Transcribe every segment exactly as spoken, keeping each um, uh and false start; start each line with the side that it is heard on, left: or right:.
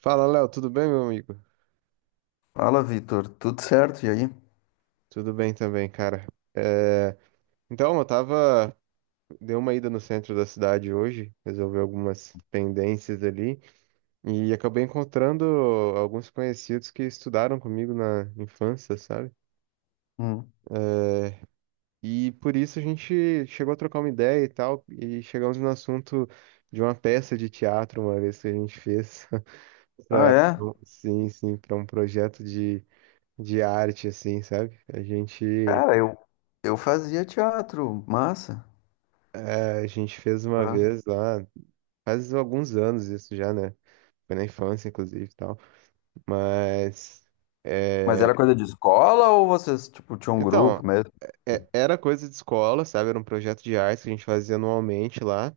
right: Fala, Léo, tudo bem, meu amigo?
left: Fala, Vitor. Tudo certo? E aí?
right: Tudo bem também, cara. É, Então, eu tava. Dei uma ida no centro da cidade hoje, resolvi algumas pendências ali, e acabei encontrando alguns conhecidos que estudaram comigo na infância, sabe?
left: Hum.
right: É, E por isso a gente chegou a trocar uma ideia e tal, e chegamos no assunto de uma peça de teatro uma vez que a gente fez
left: Ah,
right: para
left: é?
right: sim, sim, para um projeto de, de arte assim, sabe? A gente
left: Cara, eu, eu fazia teatro, massa.
right: É, a gente fez uma
left: Ah.
right: vez lá, faz alguns anos isso já, né? Foi na infância, inclusive, e tal. Mas,
left: Mas
right: é,
left: era coisa de escola ou vocês, tipo, tinham um
right: então,
left: grupo mesmo?
right: é- era coisa de escola, sabe? Era um projeto de arte que a gente fazia anualmente lá.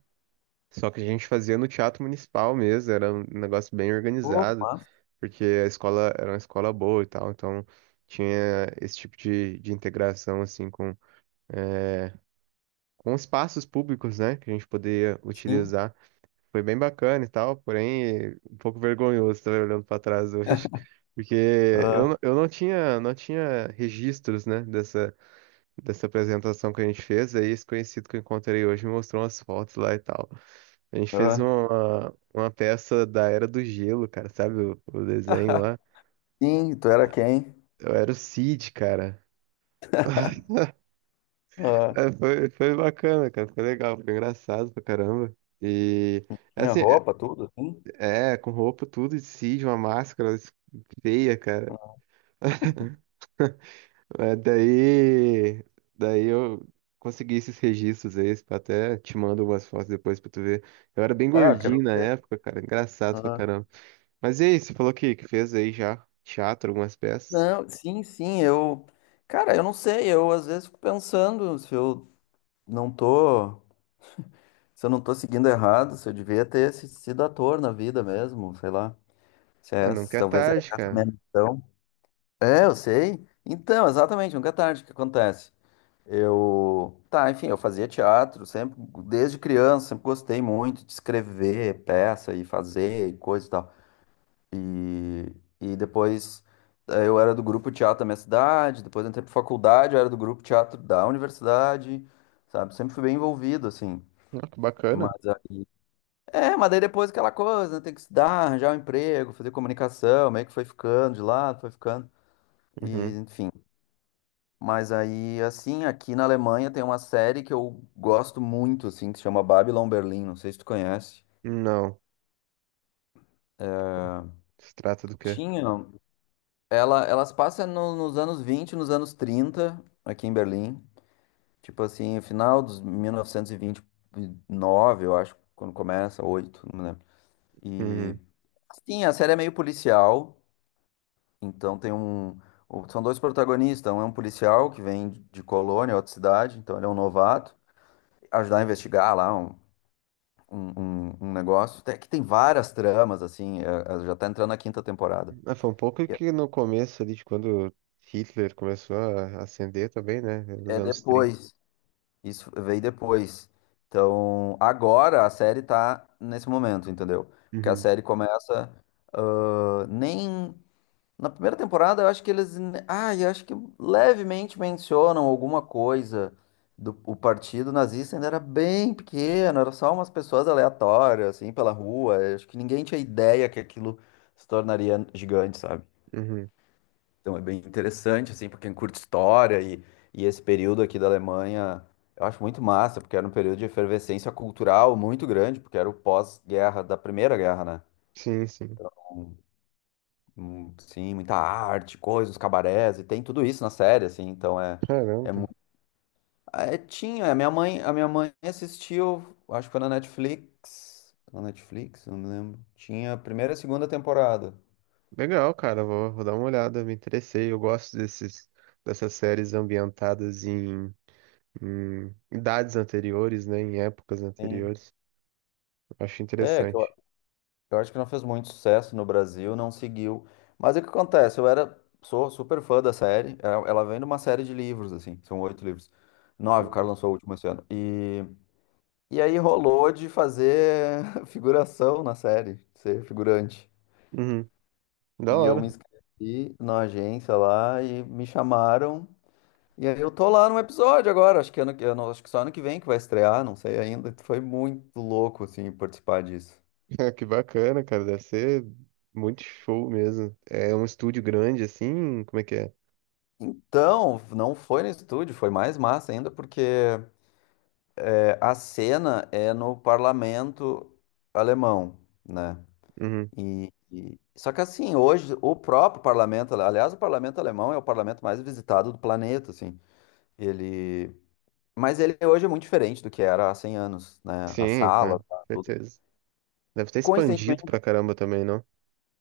right: Só que a gente fazia no teatro municipal mesmo, era um negócio bem
left: Pô, que
right: organizado,
left: massa.
right: porque a escola era uma escola boa e tal, então tinha esse tipo de, de integração, assim, com, com espaços públicos, né? Que a gente poderia
left: Sim.
right: utilizar. Foi bem bacana e tal, porém um pouco vergonhoso também olhando para trás hoje, porque eu,
left: Ah,
right: não- eu não tinha não tinha registros, né, dessa dessa apresentação que a gente fez, aí esse conhecido que eu encontrei hoje me mostrou umas fotos lá e tal. A gente fez
left: ah.
right: uma uma peça da Era do Gelo, cara, sabe o, o desenho lá?
left: Sim, tu era quem?
right: Eu era o Cid, cara.
left: Ah,
right: É, foi, foi bacana, cara, foi legal, foi engraçado pra caramba. E é
left: tinha
right: assim,
left: roupa, tudo, assim?
right: é, é, com roupa tudo de Cid, uma máscara feia, cara. É, daí, daí eu consegui esses registros aí, pra até te mando umas fotos depois pra tu ver. Eu era bem
left: Ah, quero.
right: gordinho na época, cara, engraçado pra
left: Ah.
right: caramba. Mas e aí, você falou que, que fez aí já teatro, algumas peças?
left: Não, sim, sim, eu. Cara, eu não sei, eu às vezes fico pensando se eu não tô. Se eu não tô seguindo errado, se eu devia ter se- sido ator na vida mesmo, sei lá.
right: Ah, não
left: Chess,
right: quer
left: talvez é
right: tarde,
left: essa
right: cara.
left: mesmo. Então, é, eu sei. Então, exatamente, nunca é tarde o que acontece. Eu, tá, enfim, eu fazia teatro sempre, desde criança, sempre gostei muito de escrever peça e fazer e coisa e tal. E, e depois eh, eu era do grupo teatro da minha cidade, depois eu entrei pra faculdade, eu era do grupo teatro da universidade, sabe? Sempre fui bem envolvido, assim.
right: Ah, que bacana.
left: Mas aí é, mas daí depois aquela coisa, né? Tem que estudar, arranjar um emprego, fazer comunicação, meio que foi ficando de lado, foi ficando.
right: Uhum.
left: E, enfim. Mas aí, assim, aqui na Alemanha tem uma série que eu gosto muito, assim, que se chama Babylon Berlim, não sei se tu conhece.
right: Não, se trata do quê?
left: Tinha. Ela, elas passam no- nos anos vinte, nos anos trinta, aqui em Berlim. Tipo assim, final dos mil novecentos e vinte e nove, eu acho, quando começa, oito, não me lembro. E,
right: Uhum.
left: assim, a série é meio policial. Então tem um. o- São dois protagonistas. Um é um policial que vem de de Colônia, outra cidade, então ele é um novato. Ajudar a investigar lá um, um, um- um negócio. Tem- que tem várias tramas, assim. É- é- já tá entrando na quinta temporada.
right: Ah, foi um pouco
left: É
right: que no começo ali, de quando Hitler começou a ascender também, né, nos
left: é
right: anos trinta.
left: depois. Isso veio depois. Então, agora a série tá nesse momento, entendeu? Porque a
right: Uhum.
left: série começa. Ah, nem Na primeira temporada, eu acho que eles. Ah, eu acho que levemente mencionam alguma coisa do o partido nazista ainda era bem pequeno, era só umas pessoas aleatórias, assim, pela rua. Eu acho que ninguém tinha ideia que aquilo se tornaria gigante, sabe?
right: Uhum.
left: Então é bem interessante, assim, pra quem curte história e, e esse período aqui da Alemanha, eu acho muito massa, porque era um período de efervescência cultural muito grande, porque era o pós-guerra da Primeira Guerra, né?
right: Sim, sim.
left: Hum, sim, muita arte, coisas, cabarés, e tem tudo isso na série, assim, então é, é,
right: Caramba.
left: mu- é tinha, a minha mãe, a minha mãe assistiu, acho que foi na Netflix, na Netflix, não me lembro, tinha a primeira e a segunda temporada,
right: Legal, cara, vou, vou dar uma olhada, me interessei. Eu gosto desses, dessas séries ambientadas em, em idades anteriores, né? Em épocas
left: sim,
right: anteriores. Eu acho
left: é, que eu,
right: interessante.
left: eu acho que não fez muito sucesso no Brasil, não seguiu, mas o que acontece, eu era, sou super fã da série, ela ela vem de uma série de livros, assim, são oito livros, nove, o cara
right: Uhum.
left: lançou o último esse ano. E aí rolou de fazer figuração na série, ser figurante.
right: Uhum. Da
left: E eu me
right: hora.
left: inscrevi na agência lá e me chamaram. E aí eu tô lá num episódio agora, acho que ano, que- eu não- acho que só ano que vem que vai estrear, não sei ainda. Foi muito louco, assim, participar disso.
right: Que bacana, cara. Deve ser muito show mesmo. É um estúdio grande, assim? Como é que é?
left: Então, não foi no estúdio, foi mais massa ainda, porque é, a cena é no parlamento alemão, né?
right: Uhum.
left: E, e- só que assim, hoje o próprio parlamento, aliás, o parlamento alemão é o parlamento mais visitado do planeta, assim. Ele, mas ele hoje é muito diferente do que era há cem anos, né? A
right: Sim,
left: sala,
right: cara,
left: tá, tudo.
right: certeza. Deve ter expandido
left: Coincidentemente,
right: pra caramba também, não?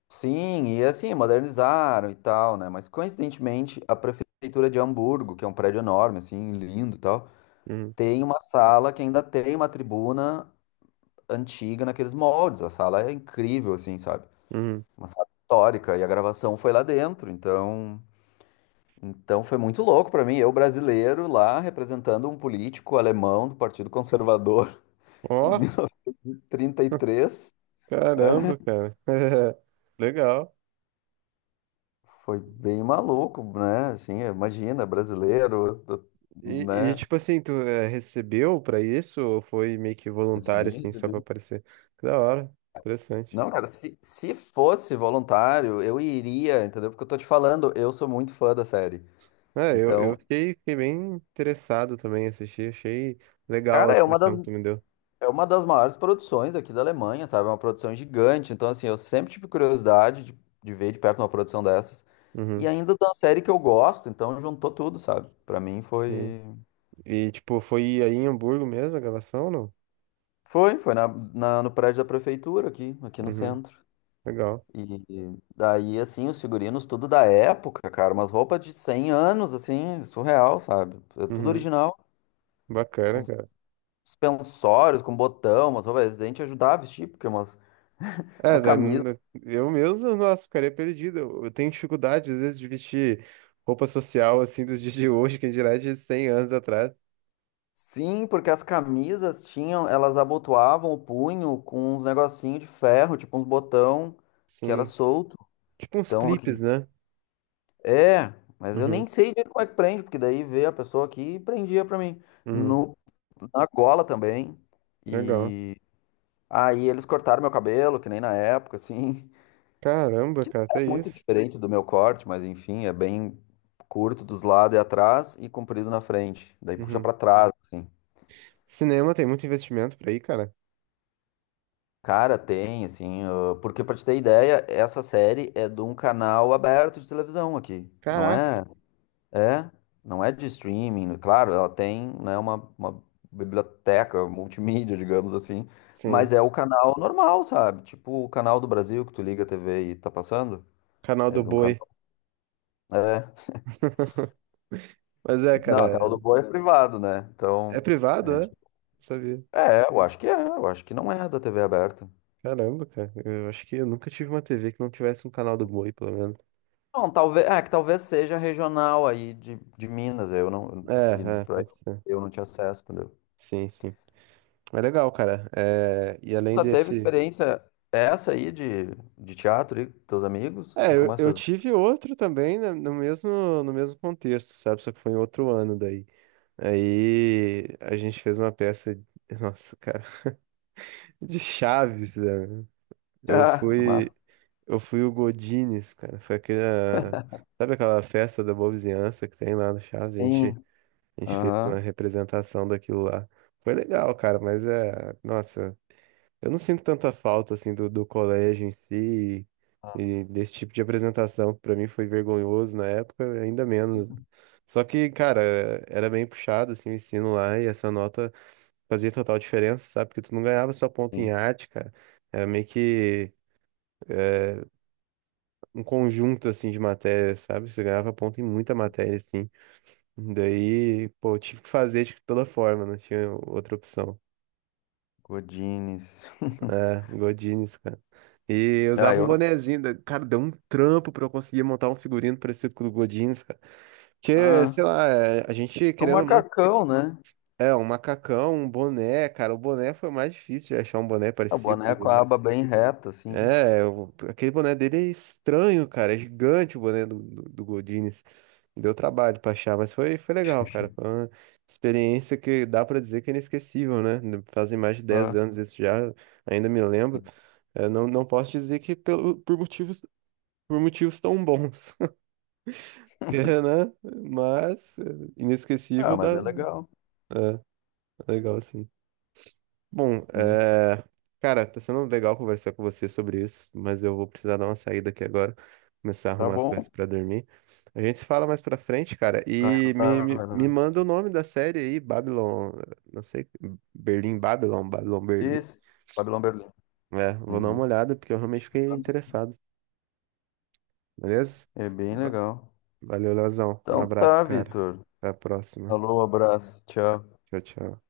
left: sim, e assim, modernizaram e tal, né? Mas coincidentemente, a prefeitura de Hamburgo, que é um prédio enorme, assim, lindo e tal,
right: Uhum.
left: tem uma sala que ainda tem uma tribuna antiga naqueles moldes. A sala é incrível, assim, sabe?
right: Uhum.
left: Uma sala histórica e a gravação foi lá dentro, então Então foi muito louco pra mim, eu brasileiro lá representando um político alemão do Partido Conservador em
right: Ó,
left: mil novecentos e trinta e três.
right: caramba, cara. Legal.
left: Foi bem maluco, né? Assim, imagina, brasileiro,
right: E, e,
left: né?
right: tipo assim, tu eh, recebeu pra isso ou foi meio que voluntário,
left: Recebi,
right: assim, só pra
left: recebi.
right: aparecer? Que da hora, interessante.
left: Não, cara, se, se fosse voluntário, eu iria, entendeu? Porque eu tô te falando, eu sou muito fã da série.
right: É, eu, eu
left: Então,
right: fiquei, fiquei bem interessado também em assistir, achei legal a
left: cara, é uma
right: inscrição
left: das,
right: que tu me deu.
left: é uma das maiores produções aqui da Alemanha, sabe? É uma produção gigante. Então, assim, eu sempre tive curiosidade de, de ver de perto uma produção dessas. E
right: Uhum,
left: ainda de uma série que eu gosto, então juntou tudo, sabe? Pra mim
right: sim.
left: foi.
right: E, tipo, foi aí em Hamburgo mesmo a gravação ou não?
left: Foi, foi na, na- no prédio da prefeitura aqui, aqui, no
right: Uhum,
left: centro.
right: legal.
left: E daí, assim, os figurinos, tudo da época, cara, umas roupas de cem anos, assim, surreal, sabe? É tudo
right: Uhum,
left: original.
right: bacana,
left: Os
right: cara.
left: suspensórios com botão, umas roupas, a gente ajudava a vestir, porque umas.
right: É,
left: A
right: né,
left: camisa.
right: n- eu mesmo, nossa, ficaria perdido. Eu eu tenho dificuldade, às vezes, de vestir roupa social, assim, dos dias de hoje, que dirá de cem anos atrás.
left: Sim, porque as camisas tinham, elas abotoavam o punho com uns negocinho de ferro, tipo uns botão que era
right: Sim.
left: solto.
right: Tipo uns
left: Então,
right: clipes, né?
left: é, mas eu
right: Uhum,
left: nem sei direito como é que prende, porque daí veio a pessoa aqui e prendia pra mim.
right: uhum.
left: No, na gola também.
right: Legal.
left: E aí eles cortaram meu cabelo, que nem na época, assim.
right: Caramba,
left: Que
right: cara,
left: é
right: até
left: muito
right: isso.
left: diferente do meu corte, mas enfim, é bem curto dos lados e atrás e comprido na frente. Daí puxa
right: Uhum.
left: pra trás, assim.
right: Cinema tem muito investimento por aí, cara.
left: Cara, tem, assim. ah, Porque pra te ter ideia, essa série é de um canal aberto de televisão aqui. Não
right: Caraca.
left: é. É, não é de streaming, claro, ela tem, né, uma, uma biblioteca multimídia, digamos assim,
right: Sim.
left: mas é o canal normal, sabe? Tipo o canal do Brasil que tu liga a T V e tá passando.
right: Canal
left: É
right: do
left: de um canal.
right: Boi.
left: É.
right: Mas é,
left: Não,
right: cara,
left: o canal do
right: é
left: Boi é privado, né?
right: é
left: Então, é.
right: privado, é?
left: gente-
right: Não sabia.
left: é, eu acho que é, eu acho que não é da T V aberta.
right: Caramba, cara. Eu acho que eu nunca tive uma T V que não tivesse um canal do Boi, pelo menos.
left: Não, talvez, é que talvez seja regional aí de, de Minas, eu não, e
right: É, é,
left: pra-
right: pode ser.
left: eu não tinha acesso, entendeu?
right: Sim, sim. É legal, cara. É, e além
left: Tu teve
right: desse.
left: experiência essa aí de, de teatro aí com teus amigos?
right: É,
left: Nunca
right: eu,
left: mais
right: eu
left: fez.
right: tive outro também, né, no mesmo, no mesmo contexto, sabe? Só que foi em outro ano daí. Aí a gente fez uma peça, de- nossa, cara, de Chaves, né? Eu
left: Ah,
right: fui,
left: massa.
right: eu fui o Godines, cara. Foi aquela, sabe aquela festa da boa vizinhança que tem lá no Chaves? A gente,
left: Sim.
right: a gente fez
left: Aham.
right: uma representação daquilo lá. Foi legal, cara, mas é, nossa, eu não sinto tanta falta assim do, do colégio em si e desse tipo de apresentação, que pra mim foi vergonhoso na época, ainda menos, né? Só que, cara, era bem puxado assim o ensino lá e essa nota fazia total diferença, sabe? Porque tu não ganhava só ponto em
left: Sim.
right: arte, cara. Era meio que um conjunto, assim, de matérias, sabe? Você ganhava ponto em muita matéria, assim. Daí, pô, eu tive que fazer de toda forma, não tinha outra opção.
left: Godines.
right: É, Godinez, cara. E eu
left: Ah,
right: usava um
left: eu não.
right: bonezinho, da- cara, deu um trampo pra eu conseguir montar um figurino parecido com o do Godinez, cara. Porque,
left: Ah,
right: sei lá, é, a gente,
left: é um
right: querendo ou não,
left: macacão, né?
right: é, um macacão, um boné, cara, o boné foi mais difícil de achar um boné
left: A
right: parecido com
left: boneca
right: o.
left: com a aba bem reta, assim.
right: É, o- aquele boné dele é estranho, cara. É gigante o boné do, do, do Godinez. Deu trabalho pra achar, mas foi, foi legal, cara. Foi uma experiência que dá pra dizer que é inesquecível, né? Fazem mais de dez
left: Ah,
right: anos isso já, ainda me lembro.
left: sim.
right: Eu não, não posso dizer que pelo, por motivos, por motivos tão bons, que, né? Mas é,
left: Ah,
right: inesquecível
left: mas
right: dá.
left: é legal.
right: É, legal, sim. Bom,
left: Sim.
right: é... cara, tá sendo legal conversar com você sobre isso, mas eu vou precisar dar uma saída aqui agora, começar a
left: Tá
right: arrumar as coisas
left: bom.
right: pra dormir. A gente se fala mais pra frente, cara,
left: Vai
right: e me,
left: lá,
right: me,
left: vai
right: me
left: lá.
right: manda o nome da série aí, Babylon, não sei, Berlim Babylon, Babylon Berlim.
left: Isso. Babylon Berlim.
right: É, vou dar uma
left: Uhum.
right: olhada porque eu realmente fiquei interessado, beleza?
left: É bem
right: Va-
left: legal.
right: Valeu, Leozão. Um
left: Então
right: abraço,
left: tá,
right: cara.
left: Vitor.
right: Até a próxima.
left: Alô, abraço. Tchau.
right: Tchau, tchau.